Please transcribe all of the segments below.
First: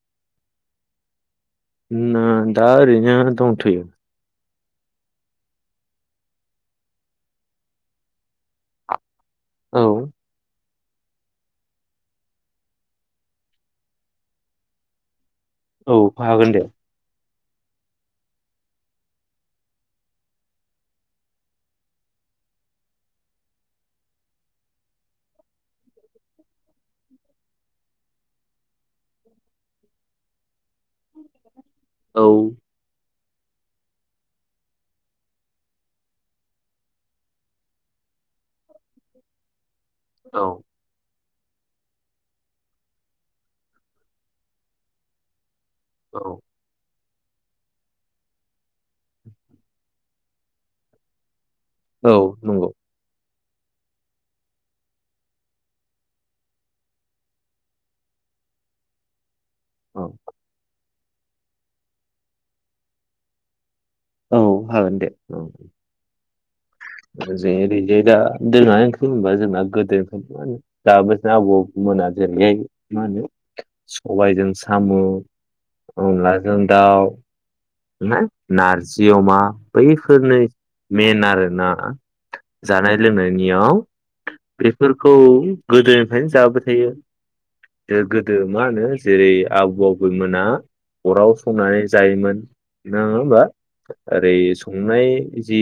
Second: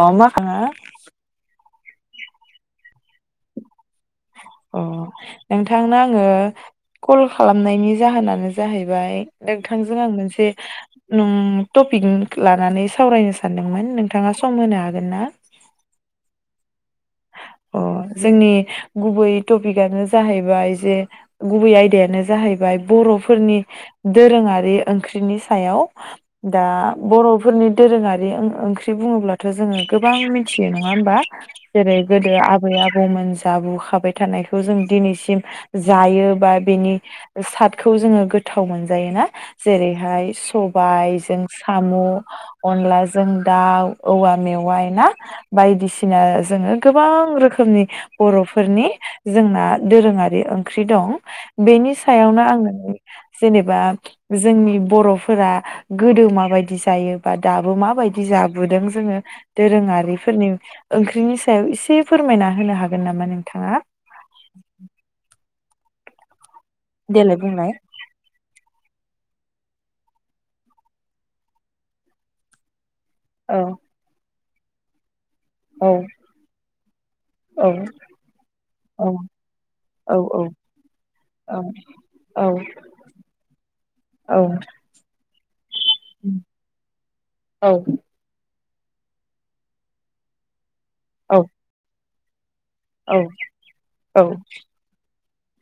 अ माखा ना दा रैनो दंथ'यो अ नोंथांनो आङो कल खालामनायनि जाहोनानो जाहैबाय औ नोंथांजों आं मोनसे ओं टपिक लानानै सावरायनो सानदोंमोन नोंथाङा सम होनो हागोन ना औ हागोन दे अ जोंनि गुबै टपिकआनो जाहैबाय जे गुबै आयदायानो जाहैबाय बर'फोरनि दोरोङारि ओंख्रिनि सायाव दा बर'फोरनि दोरोङारि ओंख्रि बुङोब्लाथ' जोङो गोबां मिथियो नङा होमबा औ गोदो आबै आबौमोनजों जाबु खाबाय थानायखौ जों दिनैसिम जायो बा बेनि सादखौ जोङो गोथाव मोनजायो ना जेरैहाय औ सबायजों साम' अनलाजों दाउ औवा मेवाइ ना बायदिसिना औ जोङो गोबां रोखोमनि बर'फोरनि जोंना दोरोङारि ओंख्रि दं बेनि औ सायावनो आं नंगौ जेनेबा जोंनि बर'फोरा गोदो माबायदि जायो बा दाबो माबायदि जाबोदों जोङो औ दोरोङारिफोरनि ओंख्रिनि सो सायाव एसे फोरमायना होनो हागोन नामा नोंथाङा? औ हागोन दे औ। [unintelligible] देलाय बुंलाय। होनबा जोंना गोदो दा मा होनो दाबो आबौमोना [unintelligible] मा होनो औ सबायजों सा सामु' औ अनलाजों दाउ औ ना नारजि औ अमा औ बैफोरनो औ मेन औ आरोना। जानाय लोंनायनियाव औ बेफोरखौ गोदोनिफ्रायनो जाबोबाय थायो दो गोदो मा होनो जेरै आबौ आबैमोना अराव औ संनानै जायोमोन। नङा होमबा ओरै संनाय जि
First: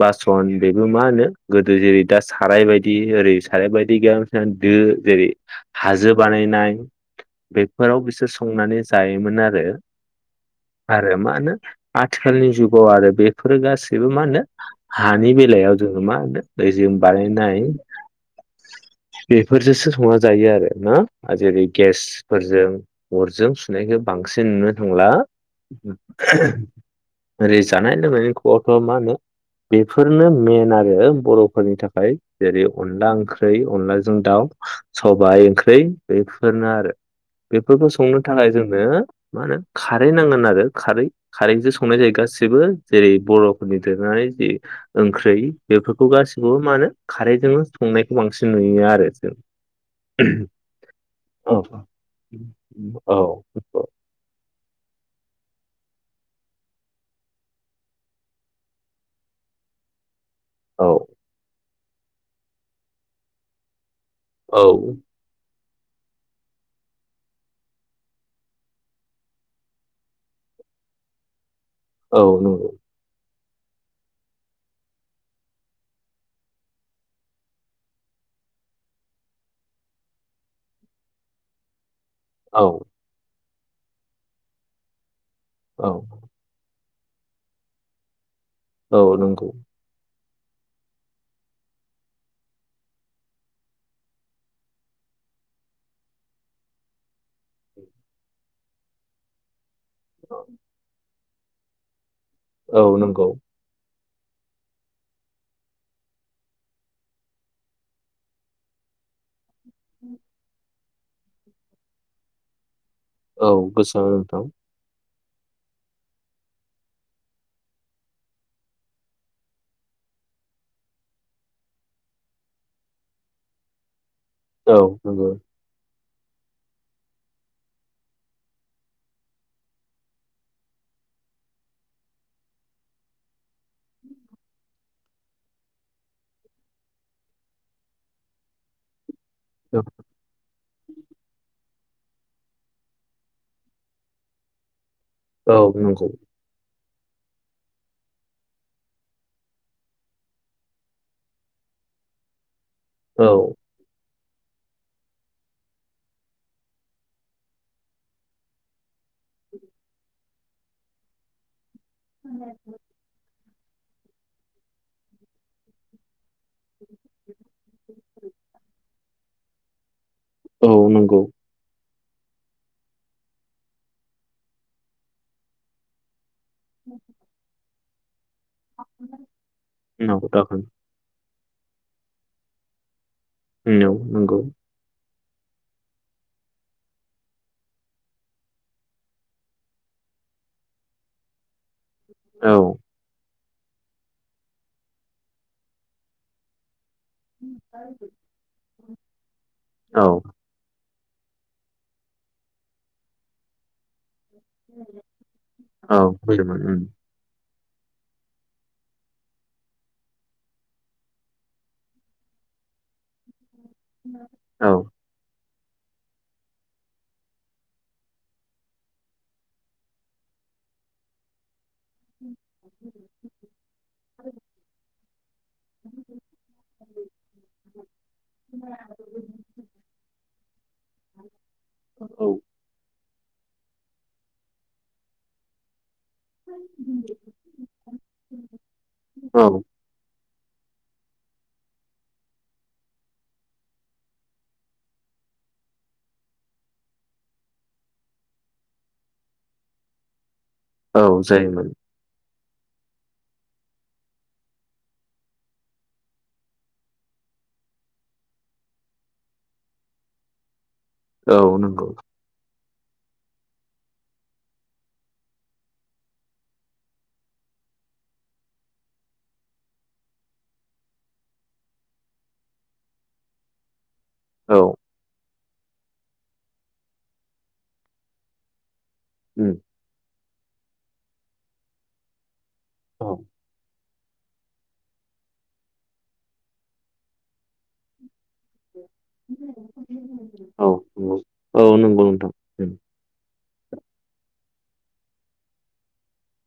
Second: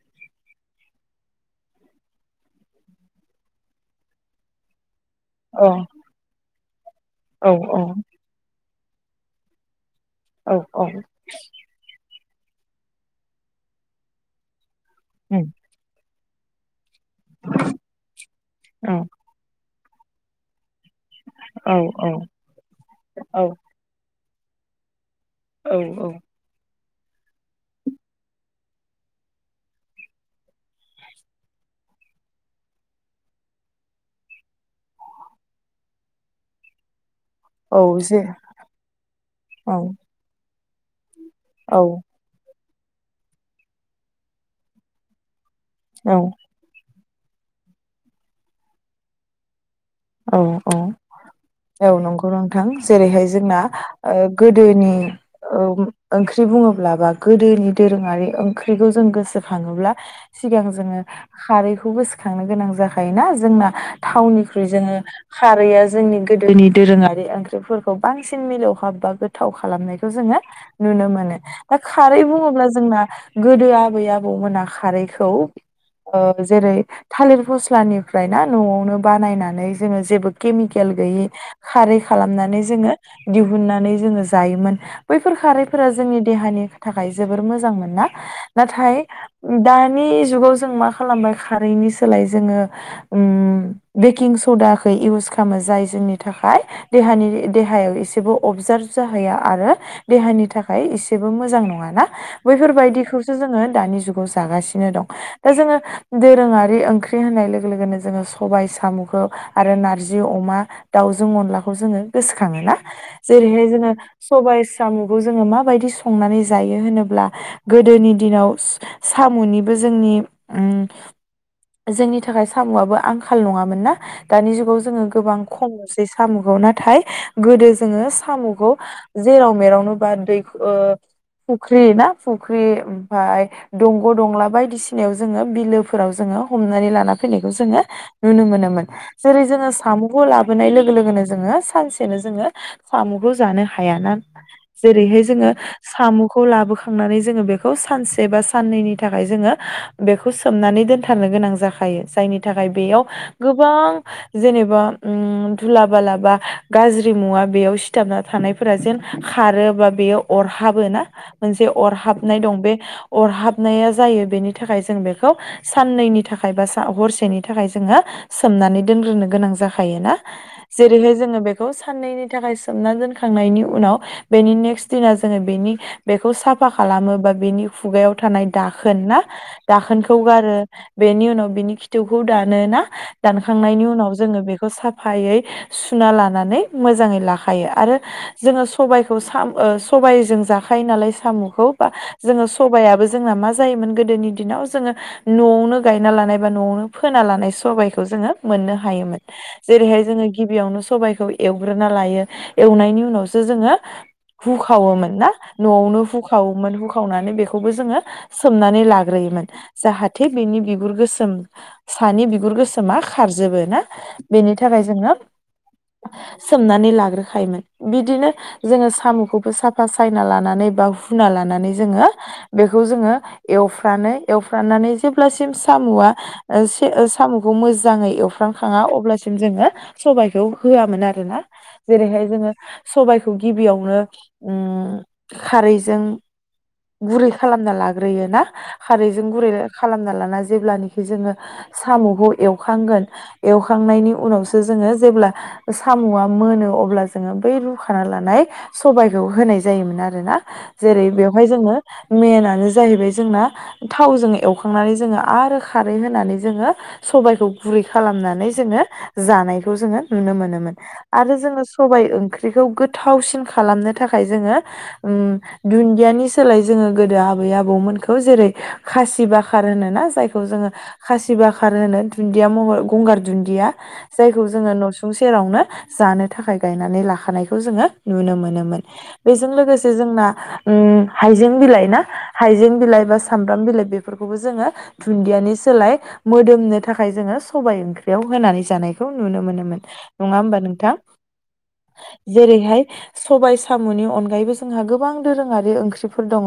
बासन बेबो मा होनो गोदो जेरै दा साराय बायदि ओरै साराय बायदि गैया मोनसे दो जेरै हाजो बानायनाय औ बेफोराव उम बिसोर संनानै जायोमोन आरो। औ औ औ आरो मानो आथ आथिखालनि जुगाव आरो बेफोरो गासैबो मा होनो हानि बेलायाव जोङो मा दैजों बानायनाय बेफोरजोसो हंना जायो आरो। न आ जेरै गेसफोरजों अरजों सुनायखौ बांसिन नुनो थांला। औ औ [inaudible] ओरै जानाय लोंनायनि खबरफोरा मा होनो बेफोरनो मेन आरो बर'फोरनि थाखाय जेरै अनला ओंख्रै अनलाजों दाउ सबाय ओंख्रै बेफोरनो आरो। बेफोरखौ औ जे संनो थाखाय जोंनो मा होनो औ खारै नांगोन आरो। खारै खारैजों औ संनाय जायो गासिबो जेरै बर'फोरनि दोरोङारि जि ओंख्रै बेफोरखौ औ गासिखौबो मानो खारैजोंनो संनायखौ बांसिन नुयो आरो जों। औ औ औ नंगौ नोंथां औ जेरैहाय जोंना ओ गोदोनि औ ओंख्रि बुङोब्ला बा गोदोनि दोरोङारि ओंख्रिखौ जों गोसोखाङोब्ला सिगां औ जोङो खारै खौ गोसोखांनो गोनां जाखायोना जोंना थाव औ जोङो खारैआ जोंनि गोदोनि दोरोङारि ओंख्रिफोरखौ बांसिन मिलौहाब बा गोथाव खालामनायखौ जोङो नुनो मोनो। दा औ खारै बुङोब्ला नंगौ जोंना गोदो आबै आबौमोना खारैखौ ओ जेरै थालिर फस्लानिफ्राय ना न'आवनो बानायनानै नै जोङो जेबो केमिकेल गैयि खारै खालामनानै औ जोङो दिउ उननानै जोङो जायोमोन। बैफोर खारैफोरा औ जोंनि देहानि थाखाय जोबोर मोजां मोनना। नाथाय औ नंगौ उ दानि जुगाव जों खालामबाय खारैनि सोलाय जोङो उम बिकिं स सडाखौै इउस खामो जाय जोंनि थाखाय देहानि देहायाव एसेबो अबजार्भ जाहैया आरो देहानि थाखाय एसे सेबो जेबो मोजां नङा ना बैफोर औ नंगौ बायदिखौसो जोङो दानि जुग जुगाव जागासिनो दं दा जोङो दोरोङारि ओंख्रि होननाय लोगो लोगोनो जोङो सबाय सामु'खौ आरो नारजि अमा दाउजों अनलाखौ जोङो गोसोखाङो ना? औ जेरैहाय जोङो गोसोआव नोंथां सबाइ सामु' खौ जोङो माबायदि संनानै जायो होनोब्ला गोदोनि दिनाव सामु'निबो जोंनि उम जोंनि थाखाय सामु'आबो आंखाल नङामोन ना? दानि औ जुगाव जोङो नंगौ गोबां कम नुसै। बे सामु'खौ नाथाय गोदो जोङो सामु'खौ जेराव मेरावनो बा दैख ओ फुख्रि ना फुख्रि ओमफाय दंग' दंला बायदिसिनायाव जोङो बिलोफोराव जोङो हमनानै लाना फैनायखौ जोङो नुनो मोनोमोन। जेरै जोङो सामु'खौ लाबोनाय लोगो लोगोनो जोङो सानसे सेनो जोङो सामु'खौ जानो हायाना। जेरैहाय जोङो औ नंगौ सामु'खौ लाबोखां थांनानै जोङो बेखौ सानसे बा साननैनि थाखाय जोङो बेखौ सोमनानै दोनथारनो गोनां जाखायो जायनि थाख थाखाय बेयाव औ गोबां जेनेबा ओम धुला बाला बा गाज्रि मुवा बेयाव सिथाबना थानायफोरा जेन खारो बा बेयो अरहाबो ना मोनसे अरहाबनाय दं बे अरहाब [unintelligible] नाया जायो बेनि थाखाय जों बेखौ साननैनि थाख खायबा सा हरसेनि थाखाय जोङो सोमनानै दोनग्रोनो गोनां जाखायोना औ जेरैहाय नंगौ जोङो बेखौ सा साननैनि थाखाय सोमना दोनखांनायनि उनाव बेनि नेक्स दिना जोङो बेनि खौ साफा खालामो बा बेनि खुगायाव थानाय दाखोन ना दाखोनखौ नंगौ गारो दाखोन बेनि उनाव बिनि खिथौखौ दानो ना दान खांनायनि नोंनाव उनाव नंगौ जोङो बेखौ साफ फायै सुना लानानै मोजाङै लाखायो आरो जोङो सबायखौ सा ओ सबायजों जाखायो नालाय साम'खौ बा जोङो औ सबायाबो जोंना मा जायोमोन गोदोनि दिनाव जोङो न'आवनो गायना लानाय बा न'आवनो फोना लानाय सबायखौ जोङो मोननो हायोमोन जेरैहाय औ जोङो गिबियावनो सबाय खौ एवग्रोना लायो एवनायनि उनावसो जोङो हुखावोमोन ना औ न'आवनो फैदोंमोन हुखावोमोन उम हुखावनानै बेख खौबो जोङो सोमनानै लाग्रोयोमोन जाहाथे बिनि बिगुर गोसोम सानि बिगुर गोसोमा खारजोबो। ना बेनि औ थाखाय जोङो सोमनानै लाग्रोखायोमोन बिदिनो जोङो साम'खौबो साफा सायना लानानै बा हुना लानानै जोङो बिखौ जोङो एवफ्रानै एवफ्रानानै जेब्लासिम साम'आ ओ सेओ सामुखौ मोज जाङै एवफ्रामखाङा अब्लासिम जोङो सबायखौ होआमोन आरोना जेरैहाय औ जोंङो सबाइखौ गिबियावनो उम खारैजों गुरै खालामना लाग्रोयो ना खारैजों गुरै औ खालामना लाना जेब्लानिखि जोङो साम'खौ एव एवखांगोन एवखांनायनि उनावसो जोङो जेब्ला साम'आ मोनो अब्ला जोङो बै रुखा लानाय सबायखौ होनाय जायोमोन आरो ना। औ जेरै बेवहाय जायोमोन जोङो मेना बेनो जाहैबाय जोंना थावजों एवखांनानै जोङो आरो खारै होनानै जोङो सबायखौ गुरै खालामनानै जोङो जानायखौ जोङो नुनो मोनोमोन। आरो औ जोङो नंगौ सबाय ओंख्रिखौ गोथावसिन खालामनो थाखाय जोङो उम दुन्दियानि सोलाय जोङो गोदो आबै आबौमोनखौ जेरै खासि बाखार होनोना जायखौ जोङो खासि बाखार होनो दुन्दिया महर गंगार दुन्दिया जायखौ औ जोङो न'सुंस सेरावनो जानो थाखाय गायनानै लाखानायखौ जोंङो नुनो मोनोमोन। बेजों उम लोगोसे जोंना उम हाइजें बिलाइ ना? हाइजें बिलाइ औ बा सामब्राम बिलाइ बे फोरखौबौ जोंङो दुनदियानि सोलाय मोदोमनो थाखाय जोंङो सबबाय ओंख्रियाव होनानै जानाय खौ नुनो मोनो मोन, नंङा होमबा औ नोंथांङ नंगौ औ नंगौ नोंथां जेरै उम हाय सबाय साम'नि अनगायैबो जोंहा गोबां दोरोंङारि ओंख्रिफोर दंङ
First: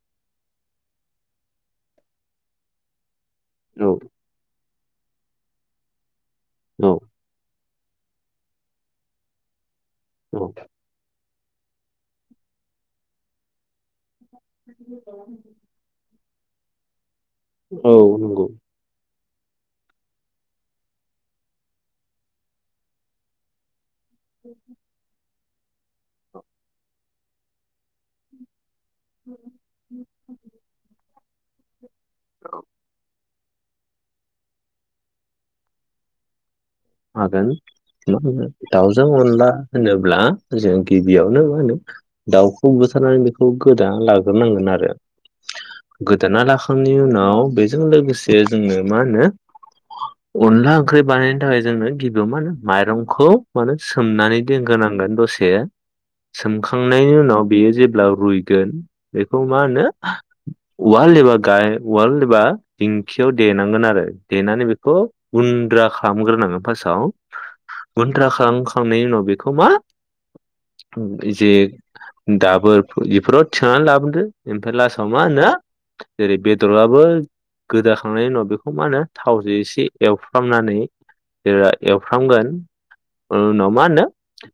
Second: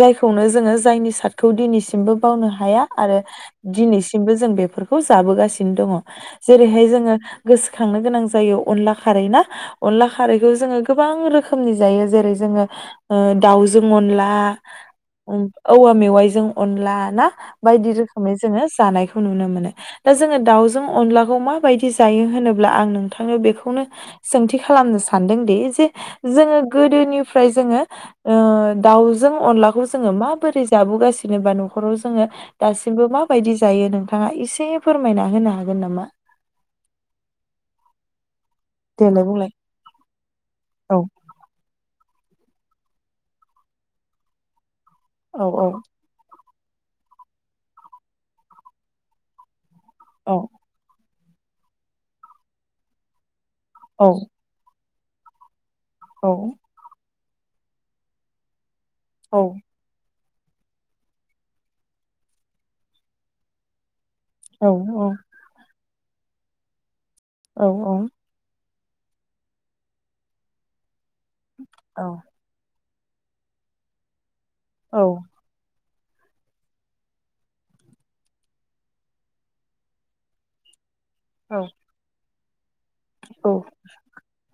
जायखौनो जोंङो जायनि सार्टखौ दिनैसिमबो बावनो हाया आरो औ दिनै सिमबो जों बे फोरफोरखौ जाबोगासिनो दंङ, जेरैहाय जोंङो गोसो थांनो गोनां जायो अनला खारै ना अनला औ खारैखौ जोंङो गोबां रोख खोमनि जायो जेरै जोंङो ओ दाव जों अनला आ उम औवा मेवायजों अनला ना? बायदि औ औ रोखोमै नंगौ जोंङो जानाय खौ नुनो मोनो। दा जोंङो दाउजों अनलाखौ माबायदि जायो होनोब्ला आं नोंथांनोव बेखौनो सोंथि खालामनो सानदों यि जे जोंङो गोदोनिफ्राय जोंङो ओ दाव जों अनलाखौ जोंङो माबोरै जाबोगासि जेनेबा नखराव जोंङो दासिमबो मा बायदि जायो नोंथांङा एसे एसे फोरमायना होनो हागोन नामा? हागोन [unintelligible] दाव जों देलाय अनला बुंलाय होनोब्ला जों औ गिबियावनो मा होनो दाव खौ बुथारनानै बेखौ गोदाना लाग्रोनांगोन आरो औ औ गोदोना ला खोन्नि उनाव बेजों लोगोसे जोंङो मा होनो अनला ओंख्रि बानायनो थाखाय जोंनो गिबियाव मा होनो माइरं खौ मानो औ सोमनानै दोनगोन आं होनगोन दसे। औ सोमखांनायनि उनाव बेयो जेब्ला रुइगोन बेखौ मा होनो उवाल एबा गा उवाल एबा दिंखियाव देनांगोन आरो। देनानै औ बेखौ गुन्द्रा खा फाहाम ग्रोनांगोन। फोसाव औ गुन्द्रा खाम खांनायनि उनाव बेखौ मा जे औ दाबोर इफोराव थिनानै लाबोदो। ओमफ्राय लासाव मा होनो जेरै बेदरआबो गोदाखांनायनि उनाव बेखौ मा होनो थावजों एसे एवफ्रामनानै जेला एवफ्रामगोन उनाव मा होनो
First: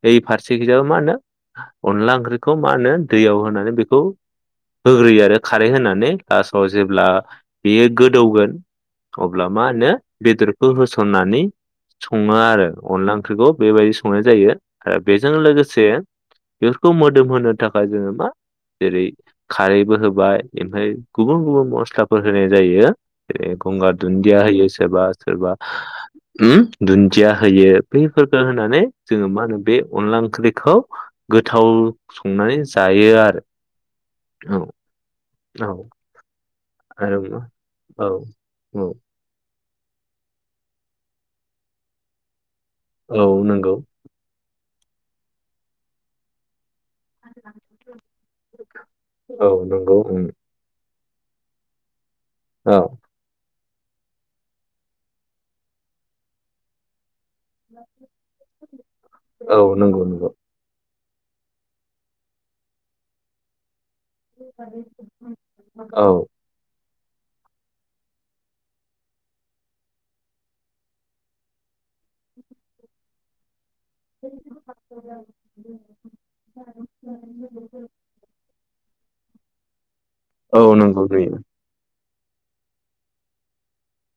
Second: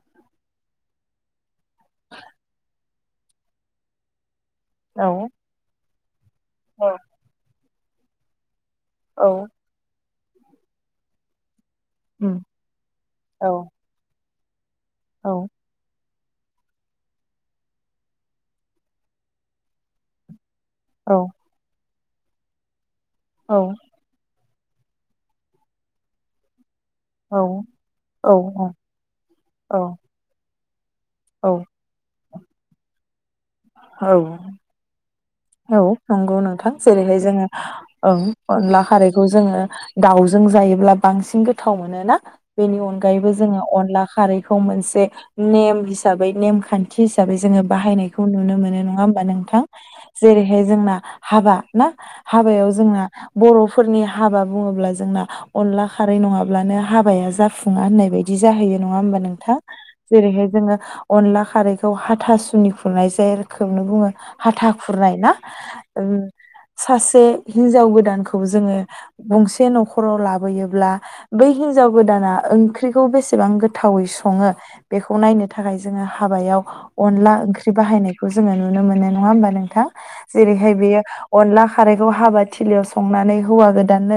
बै फारसे गोजाबा मा होनो अनला ओंख्रिखौ मा होनो दैयाव होनानै बेखौ औ होग्रोयो आरो खारै होनानै लासाव औ जेब्ला बेयो गोदौगोन औ अब्ला मा होनो बेदरखौ होसननानै सङो उम आरो अनला औ ओंख्रिखौ बेबायदि संनाय जायो। आरो बेजों औ लोगोसे बेफोरखौ मोदोम होनो थाखाय जोङो मा जेरै खारैबो होबाय इमफाय औ गुबुन गुबुन मसलाफ फोर होनाय जायो। ए औ गंगा दुनदिया होयो। सोरबा सोरबा उम दुन्दिया औ होयो औ बैफोरखो होनानै जोङो मा होनो बे औ अनला ओंख्रि खौ औ गोथाव अंनानै जायो आरो। औ औ नंगौ नोंथां। जेरै हाय आरो मा जोंङो औ ओं अनला औ खारैखौ जों ङो दाव जों जायोब्ला बांसिन गोथाव मोनोना? बेनि औ अनगायैबो जोंङो नंगौ अनला खारै खौ मोनसे नेम हिसाबै नेम खान थि हिसाबै जोंङो बाहायनायखौ नुनो मोनो नंङा होमबा औ नोंथां? नंगौ उम जेरैहाय जोंना हाबा ना? हाबायाव औ जोंना बर' फोरनि हाबा बुंङोब्ला जोंना अनला खारै नंङाब्लानो हाबाया जाफुंङा होननाय बायदि जाहैयो नंङा होमबा नोंथां? औ नंगौ नंगौ जेरै हाय जोंङो अनला खारैखौ हाथासुनि खुरनाय जाय रोखोम नो बुंङो हाथा खुरनाय ना औ उम सासे हिनजाव गोदानखौ जोंङो गंसे नखराव लाबोयोब्ला बै हिनजाव गोदाना ओंख्रिखौ बेसेबां गो गोथावै संङो बेखौ नायनो थाखाय जोंङो हाबायाव अनला ओंख्रि बाहायनायखौ जोंङो नुनो मोनो नो नंङा होमबा नों जेरै औ हाय बेयो नंगौ नुयो अनला खारै खौ हाबा थिलियाव संनानै हौवा गोदाननो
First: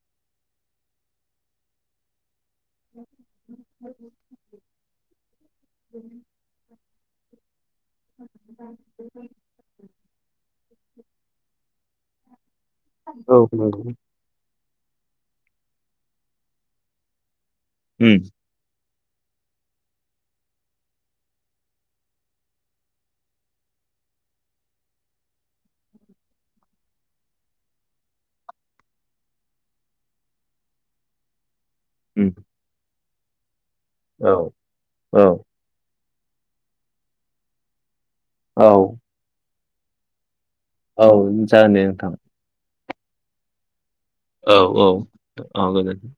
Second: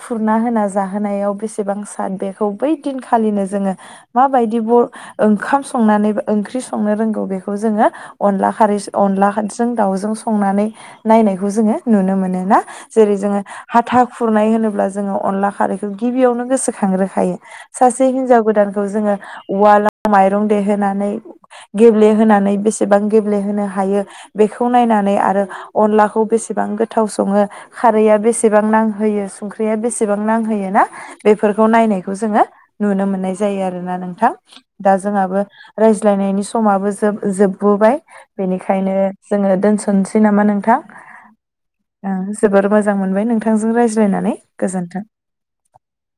खुरना होना जाहोनायाव बेसेबां साद बे खौ बै दिनखालिनो जोंङो माबायदि ब ओंखाम संनानै ओंख्रि संनो रों खौ बे खौ जोंओ अनला खारैसो अनला दावजों संना नानै नायखौ जोंङो नुनो मोनो ना? जेरै औ जोंङो नंगौ हाथा खुरनाय होनोबा अब्ला जोंङो अनला खारैखौ गिबियावनो गोसोखांग्रो खायो सासे उम हिनजाव गोदान खौ जोङो उवाल माइरं देहोनानै गेब्लेहोनानै बेसेबां गेब्लेहोनो हायो बेखौ नायनानै आरो अनलाखौ बेसेबां गोथाव सङो खारैया बेसेबां नांहोयो संख्रिया बेसेबां नांहोयो ना बेफोर खौ नायनायखौ उम जोङो नुनो मोनो नाय जायो आ आरोना नोंथां औ दा औ जोंहाबो रायज लायनायनि समाबो जोब जोबबोबाय औ बेनिखायनो ओ दोनसनोसै नामा नों औ जागोन दे नोंथां मोजां मोनबाय नोंथांजों राय औ औ औ गोजोनथों